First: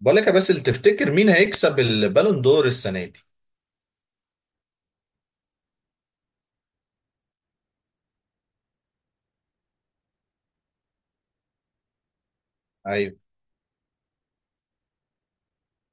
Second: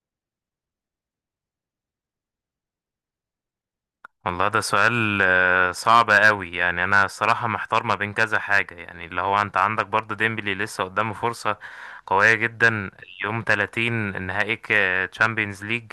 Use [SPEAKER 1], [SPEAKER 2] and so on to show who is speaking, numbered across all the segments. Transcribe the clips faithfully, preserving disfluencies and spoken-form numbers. [SPEAKER 1] بقول لك يا باسل، تفتكر مين هيكسب البالون دور السنه دي؟
[SPEAKER 2] والله ده سؤال آه، صعب قوي، يعني انا الصراحه محتار ما بين كذا حاجه، يعني اللي هو انت عندك برضو ديمبلي لسه قدامه فرصه قويه جدا.
[SPEAKER 1] ايوه.
[SPEAKER 2] يوم ثلاثين نهائي تشامبيونز ليج،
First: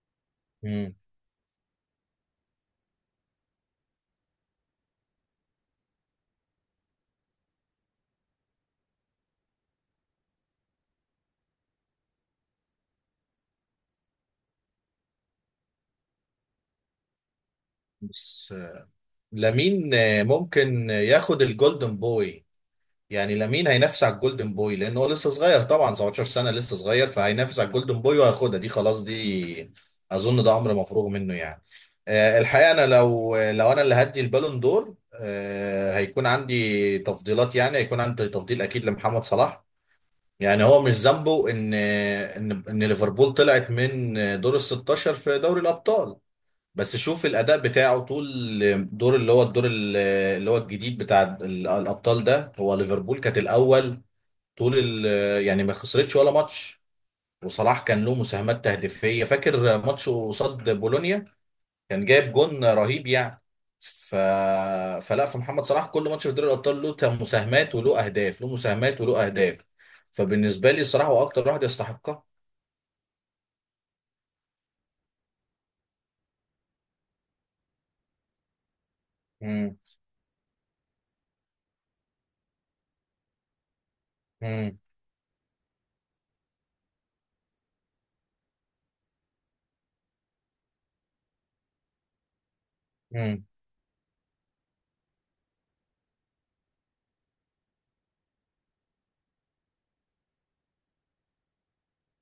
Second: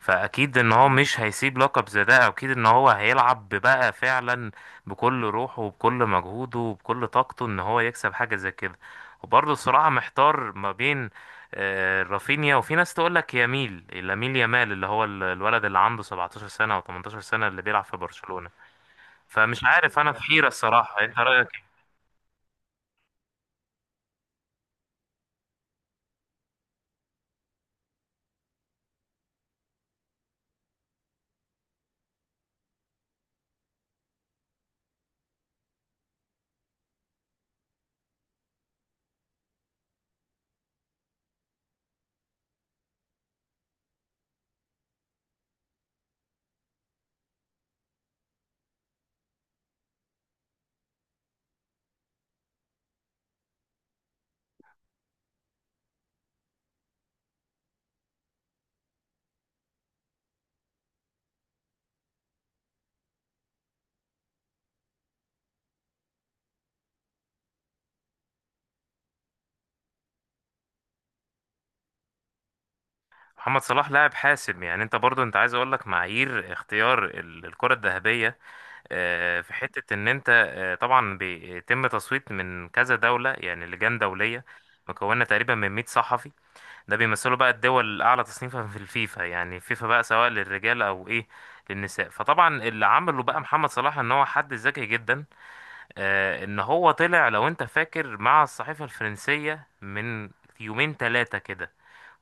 [SPEAKER 2] فاكيد ان هو
[SPEAKER 1] مم.
[SPEAKER 2] مش هيسيب لقب زي ده، اكيد ان هو هيلعب بقى فعلا بكل روحه وبكل مجهوده وبكل طاقته ان هو يكسب حاجه زي كده. وبرضه الصراحه محتار ما بين آه، رافينيا، وفي ناس تقول لك يميل لامين يامال، اللي هو ال- الولد اللي عنده 17 سنة او 18 سنة اللي بيلعب في برشلونة.
[SPEAKER 1] بس آه،
[SPEAKER 2] فمش
[SPEAKER 1] لامين
[SPEAKER 2] عارف، انا في
[SPEAKER 1] آه،
[SPEAKER 2] حيرة
[SPEAKER 1] ممكن
[SPEAKER 2] الصراحة، انت
[SPEAKER 1] ياخد
[SPEAKER 2] رأيك إيه؟
[SPEAKER 1] الجولدن بوي. يعني لامين هينافس على الجولدن بوي لان هو لسه صغير، طبعا سبعتاشر سنة سنه لسه صغير، فهينافس على الجولدن بوي وهياخدها دي، خلاص دي اظن ده امر مفروغ منه يعني. آه، الحقيقه انا لو لو انا اللي هدي البالون دور، آه، هيكون عندي تفضيلات، يعني هيكون عندي تفضيل اكيد لمحمد صلاح. يعني هو مش ذنبه ان ان ان ليفربول طلعت من دور ال ستاشر في دوري الابطال. بس شوف الاداء بتاعه طول دور اللي هو الدور ال- اللي هو الجديد بتاع ال- الابطال ده. هو ليفربول كانت الاول طول ال- يعني ما خسرتش ولا ماتش. وصلاح كان له مساهمات تهديفيه، فاكر ماتش قصاد بولونيا كان جايب جون رهيب يعني. ف... فلا فمحمد صلاح كل ماتش في دوري الابطال له تم- مساهمات وله اهداف، له مساهمات وله اهداف. فبالنسبه لي الصراحه هو اكتر واحد يستحقها.
[SPEAKER 2] محمد صلاح لاعب حاسم، يعني انت برضو انت عايز اقول لك معايير اختيار ال- الكرة الذهبية. آه، في
[SPEAKER 1] امم.
[SPEAKER 2] حتة ان انت آه، طبعا بيتم تصويت من كذا دولة، يعني لجان دولية
[SPEAKER 1] امم.
[SPEAKER 2] مكونة تقريبا من مية صحفي. ده بيمثلوا بقى الدول الأعلى تصنيفا في الفيفا، يعني فيفا بقى سواء للرجال أو إيه للنساء. فطبعا اللي عمله بقى
[SPEAKER 1] امم.
[SPEAKER 2] محمد صلاح إن هو حد ذكي جدا، آه، ان هو طلع لو انت فاكر مع الصحيفة الفرنسية من يومين ثلاثة كده،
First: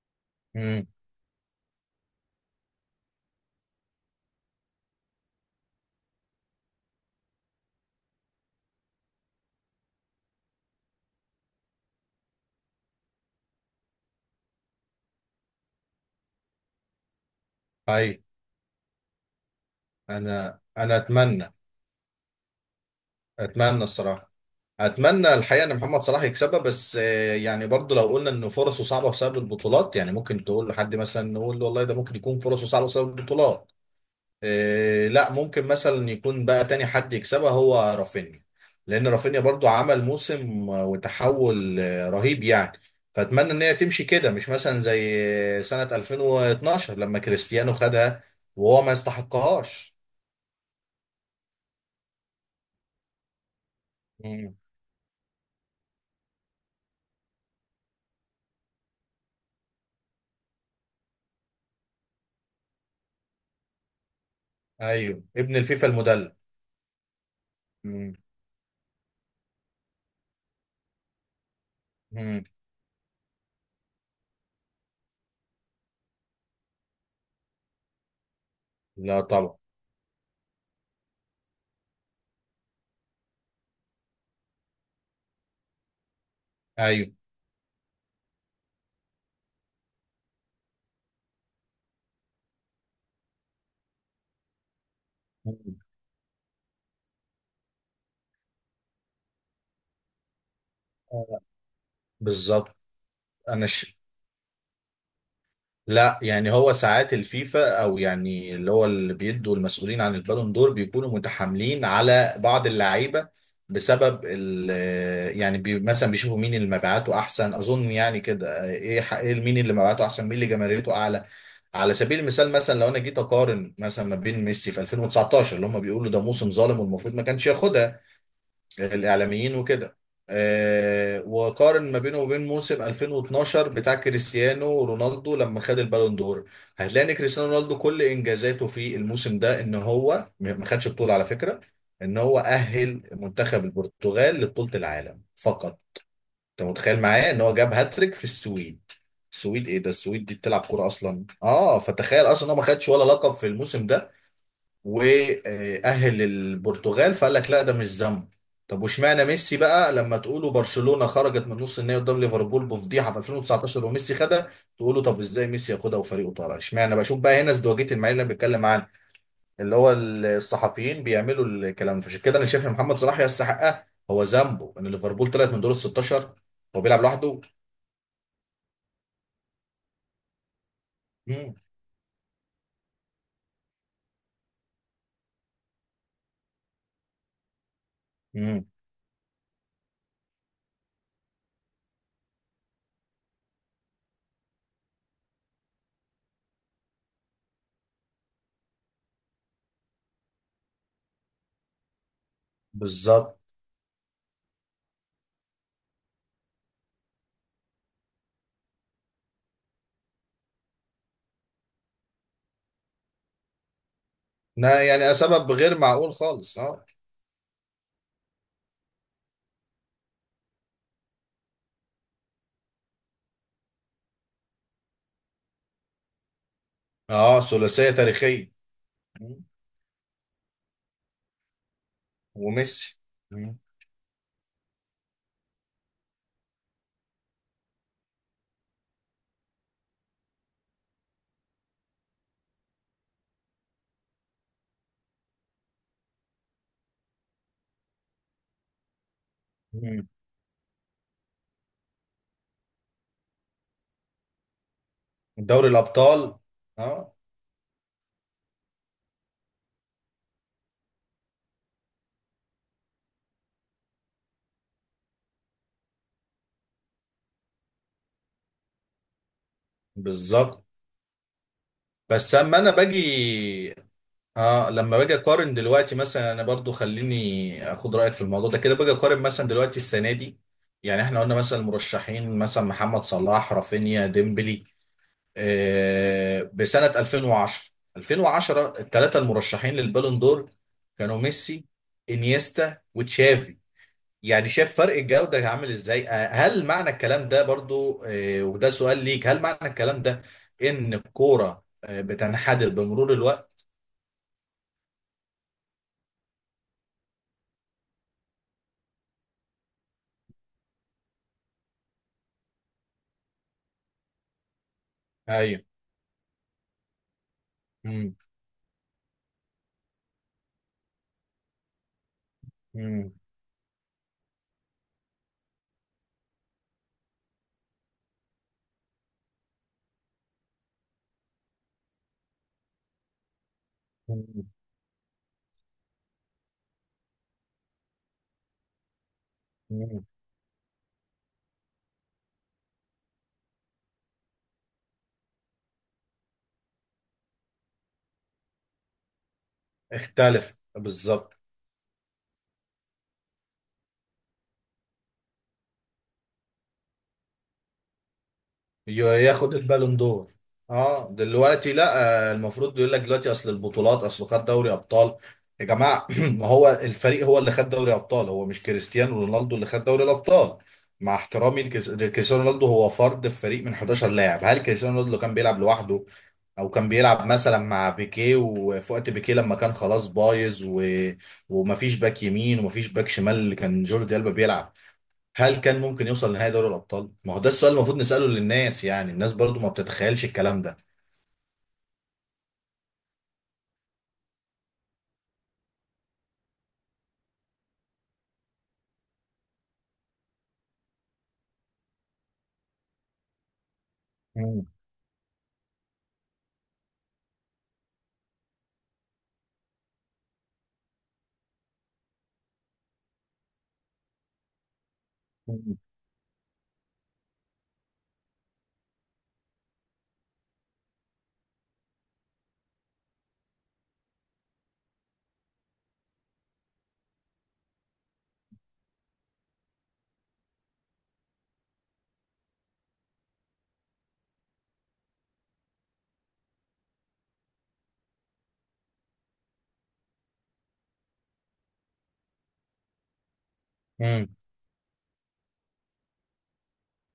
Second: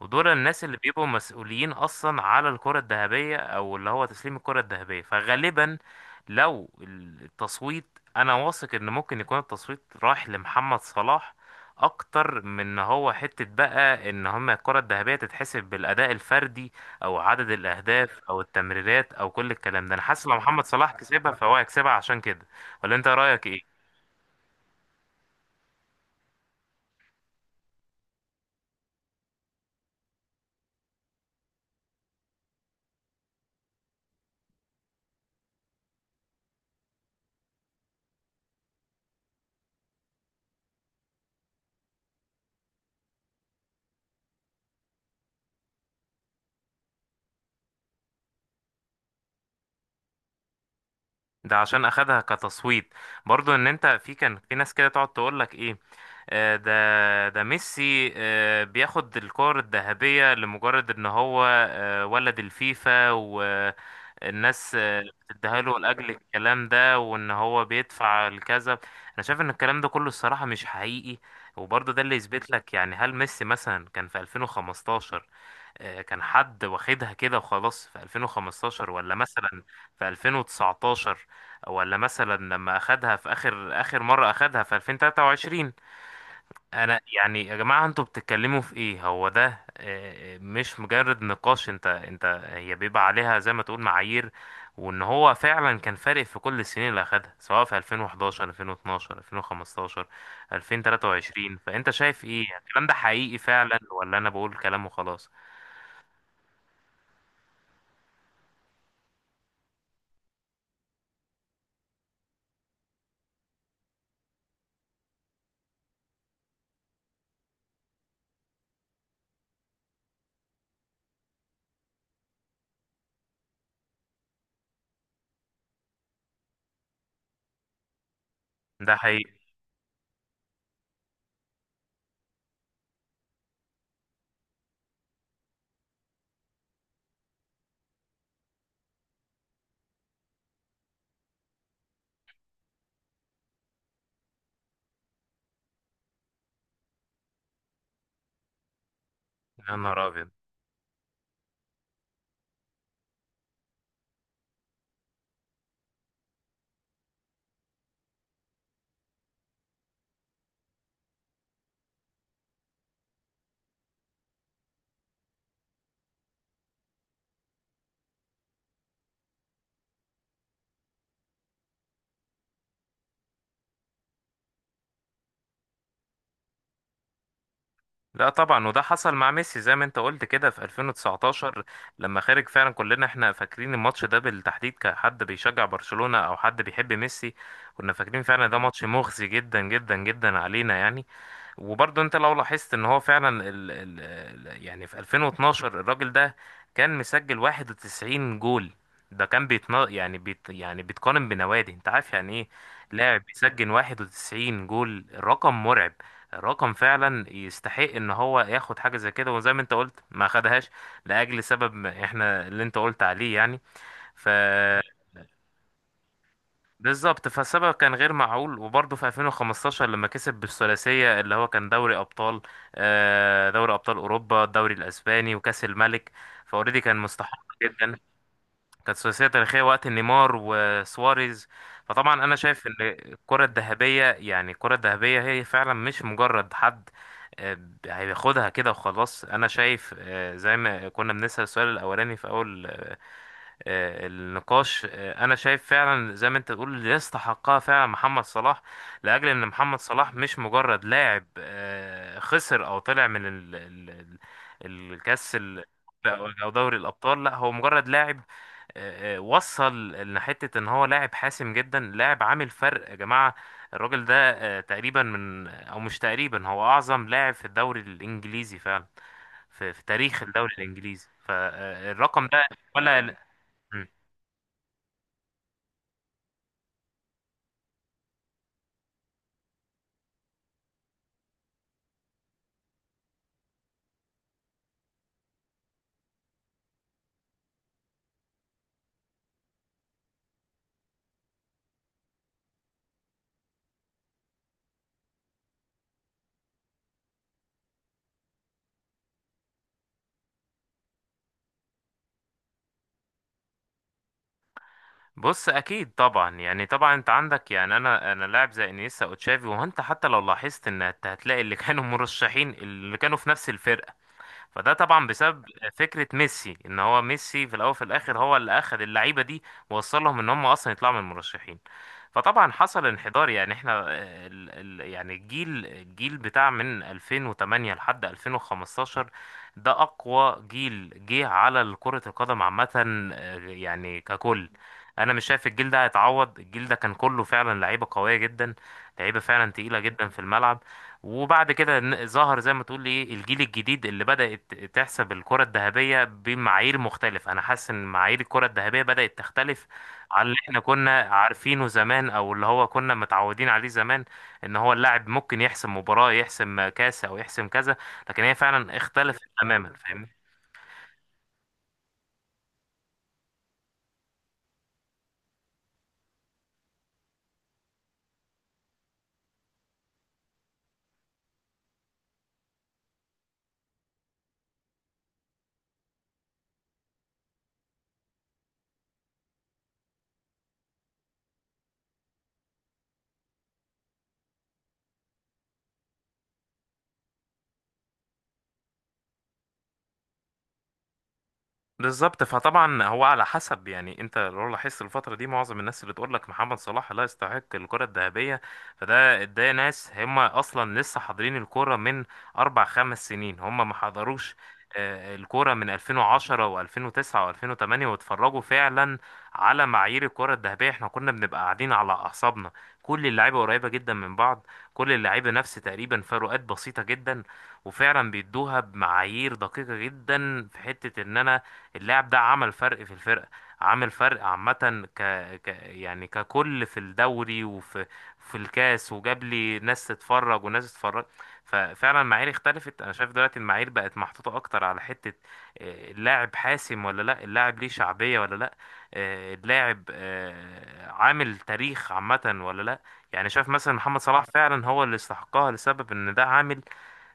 [SPEAKER 2] ودول الناس اللي
[SPEAKER 1] امم.
[SPEAKER 2] بيبقوا مسؤولين اصلا على الكرة الذهبية او اللي هو تسليم الكرة الذهبية. فغالبا لو التصويت، انا واثق ان ممكن يكون التصويت رايح لمحمد صلاح اكتر من ان هو حتة بقى ان هما الكرة الذهبية تتحسب بالاداء الفردي او عدد
[SPEAKER 1] اي.
[SPEAKER 2] الاهداف او التمريرات او كل الكلام ده. انا حاسس لو
[SPEAKER 1] انا
[SPEAKER 2] محمد صلاح
[SPEAKER 1] انا
[SPEAKER 2] كسبها
[SPEAKER 1] اتمنى.
[SPEAKER 2] فهو هيكسبها عشان كده. ولا انت رايك ايه؟
[SPEAKER 1] اتمنى الصراحه. اتمنى الحقيقه ان محمد صلاح يكسبها. بس آه، يعني برضو لو قلنا ان فرصه صعبه بسبب البطولات، يعني ممكن تقول لحد مثلا نقول له والله ده ممكن يكون فرصه صعبه بسبب البطولات. إيه، لا ممكن مثلا يكون بقى تاني حد يكسبها هو رافينيا. لان رافينيا برضو عمل موسم وتحول آه، رهيب يعني. فاتمنى ان هي تمشي كده، مش مثلا زي سنة ألفين واتناشر لما كريستيانو خدها وهو ما يستحقهاش.
[SPEAKER 2] ده عشان اخدها كتصويت، برضو ان انت في كان في
[SPEAKER 1] مم.
[SPEAKER 2] ناس كده تقعد تقول لك ايه، آه، ده ده ميسي آه، بياخد الكور الذهبية لمجرد ان هو آه، ولد الفيفا والناس، آه،
[SPEAKER 1] ايوه، ابن
[SPEAKER 2] بتديها له
[SPEAKER 1] الفيفا
[SPEAKER 2] لاجل
[SPEAKER 1] المدلل.
[SPEAKER 2] الكلام ده وان هو
[SPEAKER 1] مم.
[SPEAKER 2] بيدفع الكذا. انا شايف ان الكلام ده كله الصراحة مش حقيقي. وبرضه ده اللي
[SPEAKER 1] مم.
[SPEAKER 2] يثبت لك، يعني هل ميسي مثلا كان في ألفين وخمستاشر آه، كان حد واخدها كده وخلاص في ألفين وخمستاشر، ولا
[SPEAKER 1] لا طبعا.
[SPEAKER 2] مثلا في ألفين وتسعتاشر، ولا مثلا لما اخدها في اخر اخر مرة اخدها في ألفين وتلاتة وعشرين؟ انا
[SPEAKER 1] ايوه.
[SPEAKER 2] يعني يا جماعة انتوا بتتكلموا في ايه، هو ده آه، مش مجرد نقاش، انت انت هي بيبقى عليها زي ما تقول معايير، وان هو فعلا
[SPEAKER 1] مم.
[SPEAKER 2] كان فارق في كل السنين اللي اخدها سواء في ألفين وحداشر، ألفين واتناشر، ألفين وخمستاشر،
[SPEAKER 1] آه،
[SPEAKER 2] ألفين وتلاتة وعشرين. فانت شايف ايه،
[SPEAKER 1] بالظبط.
[SPEAKER 2] الكلام ده حقيقي
[SPEAKER 1] انا
[SPEAKER 2] فعلا
[SPEAKER 1] ش...
[SPEAKER 2] ولا انا بقول كلام وخلاص؟
[SPEAKER 1] لا، يعني هو ساعات الفيفا او يعني اللي هو اللي بيدوا المسؤولين عن البالون دور بيكونوا متحاملين على بعض اللعيبه بسبب ال يعني بي مثلا بيشوفوا مين اللي مبيعاته احسن. اظن يعني كده ايه ح- ايه مين اللي مبيعاته احسن، مين اللي جماهيريته اعلى. على سبيل المثال، مثلا لو انا جيت اقارن مثلا ما بين ميسي في ألفين وتسعتاشر اللي هم بيقولوا ده موسم ظالم والمفروض ما كانش ياخدها
[SPEAKER 2] ده حقيقي.
[SPEAKER 1] الاعلاميين وكده، آه وقارن ما بينه وبين موسم ألفين واتناشر بتاع كريستيانو رونالدو لما خد البالون دور. هتلاقي ان كريستيانو رونالدو كل انجازاته في الموسم ده ان هو م- ما خدش بطولة على فكرة. ان هو اهل منتخب البرتغال لبطولة العالم فقط. انت متخيل معايا ان هو جاب هاتريك في السويد؟ السويد؟
[SPEAKER 2] يا
[SPEAKER 1] ايه ده؟
[SPEAKER 2] نهار
[SPEAKER 1] السويد
[SPEAKER 2] ابيض.
[SPEAKER 1] دي بتلعب كورة اصلا؟ اه، فتخيل اصلا ان هو ما خدش ولا لقب في الموسم ده، واهل البرتغال. فقال لك لا، ده مش ذنب. طب واشمعنى ميسي بقى لما تقولوا برشلونة خرجت من نص النهائي قدام ليفربول بفضيحة في ألفين وتسعة عشر وميسي خدها؟ تقولوا طب ازاي ميسي ياخدها وفريقه طالع. اشمعنى؟ بشوف بقى هنا ازدواجية المعايير اللي أنا بتكلم عنها، اللي هو الصحفيين بيعملوا الكلام. فعشان كده انا شايف ان محمد صلاح يستحقها. هو ذنبه ان ليفربول طلعت من دور ال ستاشر؟ هو بيلعب لوحده؟
[SPEAKER 2] لا طبعا، وده حصل مع ميسي زي ما انت قلت كده في
[SPEAKER 1] مم.
[SPEAKER 2] ألفين وتسعتاشر لما خرج فعلا. كلنا احنا فاكرين الماتش ده بالتحديد كحد بيشجع برشلونة او حد بيحب ميسي، كنا فاكرين فعلا ده
[SPEAKER 1] مم.
[SPEAKER 2] ماتش مخزي جدا جدا جدا علينا يعني. وبرضه انت لو لاحظت ان هو فعلا ال ال ال- يعني في ألفين واثنا عشر الراجل ده كان مسجل واحد وتسعين جول. ده كان بيتنا، يعني بيت، يعني بيتقارن بنوادي، انت عارف يعني ايه لاعب
[SPEAKER 1] بالظبط.
[SPEAKER 2] بيسجل واحد وتسعين جول؟ رقم مرعب، رقم فعلا يستحق ان هو ياخد حاجه زي كده، وزي ما انت قلت ما خدهاش لاجل سبب ما، احنا اللي انت قلت عليه يعني. ف
[SPEAKER 1] نا- يعني سبب غير معقول خالص، اه.
[SPEAKER 2] بالظبط، فالسبب كان غير معقول. وبرضه في ألفين وخمستاشر لما كسب بالثلاثية، اللي هو كان دوري أبطال، آه، دوري أبطال أوروبا، الدوري الأسباني وكأس الملك. فأوريدي كان
[SPEAKER 1] اه،
[SPEAKER 2] مستحق
[SPEAKER 1] ثلاثية
[SPEAKER 2] جدا،
[SPEAKER 1] تاريخية.
[SPEAKER 2] كانت ثلاثية تاريخية وقت نيمار وسواريز. فطبعا أنا شايف إن
[SPEAKER 1] وميسي.
[SPEAKER 2] الكرة
[SPEAKER 1] مم.
[SPEAKER 2] الذهبية، يعني الكرة الذهبية هي فعلا مش مجرد حد آه، هياخدها كده وخلاص. أنا شايف آه، زي ما كنا بنسأل السؤال الأولاني في أول آه، النقاش، آه، انا شايف فعلا زي ما انت تقول اللي يستحقها فعلا محمد صلاح، لاجل ان محمد
[SPEAKER 1] مم.
[SPEAKER 2] صلاح مش مجرد لاعب آه، خسر او طلع من ال- ال- ال- الكاس ال-
[SPEAKER 1] دوري
[SPEAKER 2] او
[SPEAKER 1] الابطال.
[SPEAKER 2] أو دوري
[SPEAKER 1] اه.
[SPEAKER 2] الابطال. لا هو مجرد لاعب، آه، آه، وصل لحتة ان هو لاعب حاسم جدا، لاعب عامل فرق يا جماعة. الراجل ده آه، تقريبا من، او مش تقريبا، هو اعظم لاعب في الدوري الانجليزي فعلا، في, في تاريخ الدوري
[SPEAKER 1] بالظبط.
[SPEAKER 2] الانجليزي، فالرقم
[SPEAKER 1] بس
[SPEAKER 2] ده
[SPEAKER 1] اما انا
[SPEAKER 2] ولا...
[SPEAKER 1] باجي. اه، لما باجي اقارن دلوقتي مثلا، انا برضو خليني اخد رايك في الموضوع ده كده. باجي اقارن مثلا دلوقتي السنه دي، يعني احنا قلنا مثلا المرشحين مثلا محمد صلاح رافينيا ديمبلي. آه بسنه ألفين وعشرة، ألفين وعشرة الثلاثه المرشحين للبالون دور كانوا ميسي، انيستا، وتشافي. يعني شايف فرق الجودة عامل ازاي؟ آه، هل معنى الكلام ده برضو، آه، وده سؤال ليك، هل معنى الكلام ده ان الكورة آه، بتنحدر بمرور الوقت؟
[SPEAKER 2] بص اكيد طبعا، يعني طبعا انت عندك، يعني انا انا لاعب زي انيستا او تشافي، وانت حتى لو لاحظت ان انت هتلاقي اللي كانوا مرشحين اللي كانوا في نفس الفرقه، فده طبعا بسبب
[SPEAKER 1] ايوه.
[SPEAKER 2] فكرة ميسي ان هو ميسي في الاول وفي
[SPEAKER 1] مم.
[SPEAKER 2] الاخر هو اللي اخذ اللعيبة دي ووصلهم ان هم اصلا يطلعوا من المرشحين. فطبعا حصل
[SPEAKER 1] مم.
[SPEAKER 2] انحدار، يعني احنا آه، ال ال يعني الجيل، الجيل بتاع من ألفين وتمانية لحد ألفين وخمستاشر ده اقوى جيل جه على كرة القدم عامة، آه، يعني
[SPEAKER 1] مم.
[SPEAKER 2] ككل. انا مش شايف الجيل ده هيتعوض، الجيل ده كان كله فعلا لعيبة قوية جدا، لعيبة فعلا تقيلة
[SPEAKER 1] مم.
[SPEAKER 2] جدا في الملعب. وبعد كده ن- ظهر زي ما تقول ايه الجيل الجديد اللي بدأت تحسب الكرة الذهبية بمعايير مختلفة. انا حاسس ان معايير الكرة الذهبية بدأت تختلف عن اللي
[SPEAKER 1] اختلف
[SPEAKER 2] احنا كنا
[SPEAKER 1] بالظبط.
[SPEAKER 2] عارفينه زمان، او اللي هو كنا متعودين عليه زمان، ان هو اللاعب ممكن يحسم مباراة، يحسم كاس، او يحسم كذا، لكن هي فعلا
[SPEAKER 1] ي-
[SPEAKER 2] اختلفت
[SPEAKER 1] ياخد
[SPEAKER 2] تماما،
[SPEAKER 1] البالون
[SPEAKER 2] فاهمني؟
[SPEAKER 1] دور؟ اه، دلوقتي لا. آه، المفروض يقول لك دلوقتي اصل البطولات، اصل خد دوري ابطال. يا جماعه، ما هو الفريق هو اللي خد دوري ابطال. هو مش كريستيانو رونالدو اللي خد دوري الابطال، مع احترامي لكريس- لكريستيانو رونالدو. هو فرد في فريق من حداشر لاعب. هل كريستيانو رونالدو لو كان بيلعب لوحده، او كان بيلعب مثلا مع بيكيه، وفي وقت بيكيه لما كان خلاص بايظ و... ومفيش باك يمين ومفيش باك شمال اللي كان جوردي ألبا بيلعب، هل كان ممكن يوصل لنهائي دوري الابطال؟ ما هو ده السؤال المفروض نساله للناس. يعني الناس برضو ما بتتخيلش الكلام ده.
[SPEAKER 2] بالظبط. فطبعا هو على حسب يعني، انت لو لاحظت الفتره دي معظم الناس اللي تقول لك محمد صلاح لا يستحق الكره الذهبيه، فده ده ناس هم اصلا لسه حاضرين الكوره من اربع خمس سنين، هم ما حضروش
[SPEAKER 1] مم.
[SPEAKER 2] آه، الكوره من ألفين وعشرة وألفين وتسعة و2008 واتفرجوا فعلا على معايير الكره الذهبيه. احنا كنا بنبقى قاعدين على اعصابنا، كل اللعيبه قريبه جدا من بعض، كل اللعيبه نفس
[SPEAKER 1] مم.
[SPEAKER 2] تقريبا، فروقات بسيطه جدا. وفعلا بيدوها بمعايير دقيقه جدا في حته ان انا اللاعب ده عمل فرق في الفرقة، عامل فرق عامة ك... ك يعني ككل في الدوري، وفي في الكاس، وجاب لي ناس تتفرج وناس تتفرج. ففعلا المعايير اختلفت، انا شايف دلوقتي المعايير بقت محطوطة اكتر على حتة آه، اللاعب حاسم ولا لا، اللاعب ليه شعبية ولا لا، آه، اللاعب آه، عامل تاريخ عامة ولا لا. يعني شايف مثلا محمد صلاح
[SPEAKER 1] امم.
[SPEAKER 2] فعلا هو اللي استحقها لسبب ان ده عامل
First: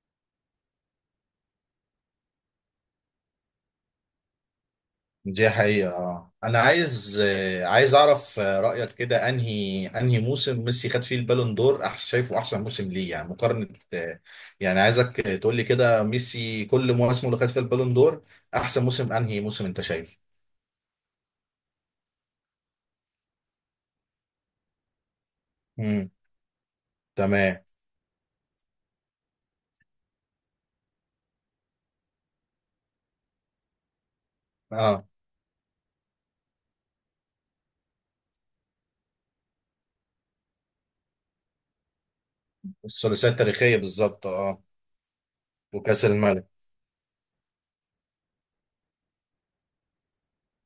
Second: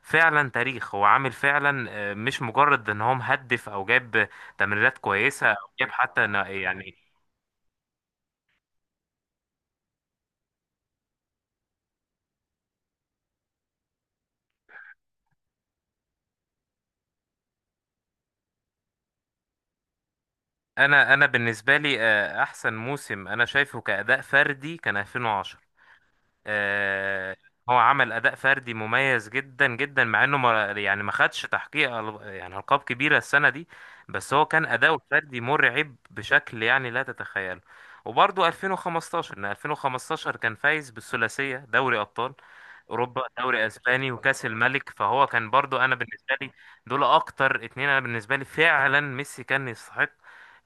[SPEAKER 2] فعلا تاريخ، هو عامل فعلا آه، مش مجرد ان هو مهدف او جاب تمريرات كويسة
[SPEAKER 1] دي حقيقة.
[SPEAKER 2] وجاب، حتى
[SPEAKER 1] آه.
[SPEAKER 2] أنا
[SPEAKER 1] انا
[SPEAKER 2] يعني.
[SPEAKER 1] عايز آه، عايز اعرف آه، رأيك كده، انهي انهي موسم ميسي خد فيه البالون دور أح شايفه احسن موسم ليه، يعني مقارنة. آه، يعني عايزك آه، تقول لي كده، ميسي كل مواسمه اللي خد فيها البالون دور، احسن موسم انهي موسم انت شايفه.
[SPEAKER 2] أنا أنا بالنسبة لي آه، أحسن موسم أنا شايفه كأداء فردي كان ألفين وعشرة،
[SPEAKER 1] امم.
[SPEAKER 2] آه،
[SPEAKER 1] تمام.
[SPEAKER 2] هو عمل اداء فردي مميز جدا جدا، مع انه ما، يعني ما خدش تحقيق أل- يعني القاب كبيره السنه دي، بس هو كان اداؤه
[SPEAKER 1] اه،
[SPEAKER 2] الفردي مرعب بشكل يعني لا تتخيله. وبرضه ألفين وخمستاشر، ان ألفين وخمستاشر كان فايز بالثلاثيه، دوري ابطال اوروبا،
[SPEAKER 1] الثلاثية
[SPEAKER 2] دوري
[SPEAKER 1] التاريخية
[SPEAKER 2] اسباني
[SPEAKER 1] بالظبط،
[SPEAKER 2] وكاس
[SPEAKER 1] اه.
[SPEAKER 2] الملك، فهو كان برضه انا
[SPEAKER 1] وكأس
[SPEAKER 2] بالنسبه
[SPEAKER 1] الملك.
[SPEAKER 2] لي دول اكتر اتنين. انا بالنسبه لي فعلا ميسي كان يستحق،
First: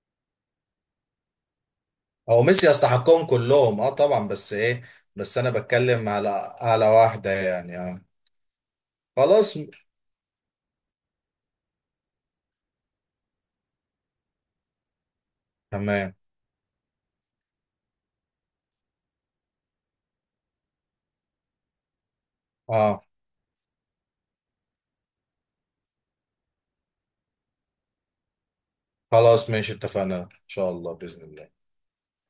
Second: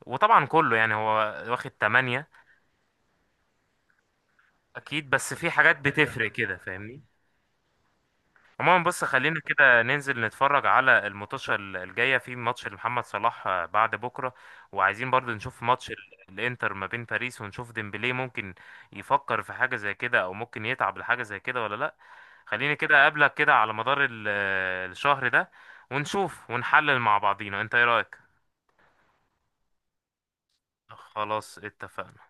[SPEAKER 2] وطبعا كله، يعني هو واخد تمانية،
[SPEAKER 1] هو ميسي يستحقهم كلهم، اه طبعا، بس ايه.
[SPEAKER 2] اكيد، بس
[SPEAKER 1] بس انا
[SPEAKER 2] في حاجات
[SPEAKER 1] بتكلم على،
[SPEAKER 2] بتفرق كده،
[SPEAKER 1] على
[SPEAKER 2] فاهمني؟
[SPEAKER 1] واحدة، يعني اه.
[SPEAKER 2] عموما بص، خلينا
[SPEAKER 1] خلاص م-
[SPEAKER 2] كده ننزل نتفرج على الماتشة الجاية، في ماتش لمحمد صلاح آه، بعد بكرة، وعايزين برضو نشوف ماتش ال-
[SPEAKER 1] تمام.
[SPEAKER 2] الانتر ما بين باريس، ونشوف ديمبلي ممكن يفكر في حاجة زي كده او ممكن يتعب لحاجة زي كده ولا لا. خليني كده
[SPEAKER 1] اه.
[SPEAKER 2] اقابلك كده على مدار ال- آه، الشهر ده، ونشوف ونحلل مع بعضينا، انت ايه رأيك؟
[SPEAKER 1] خلاص ماشي، اتفقنا ان شاء الله بإذن الله.
[SPEAKER 2] خلاص اتفقنا.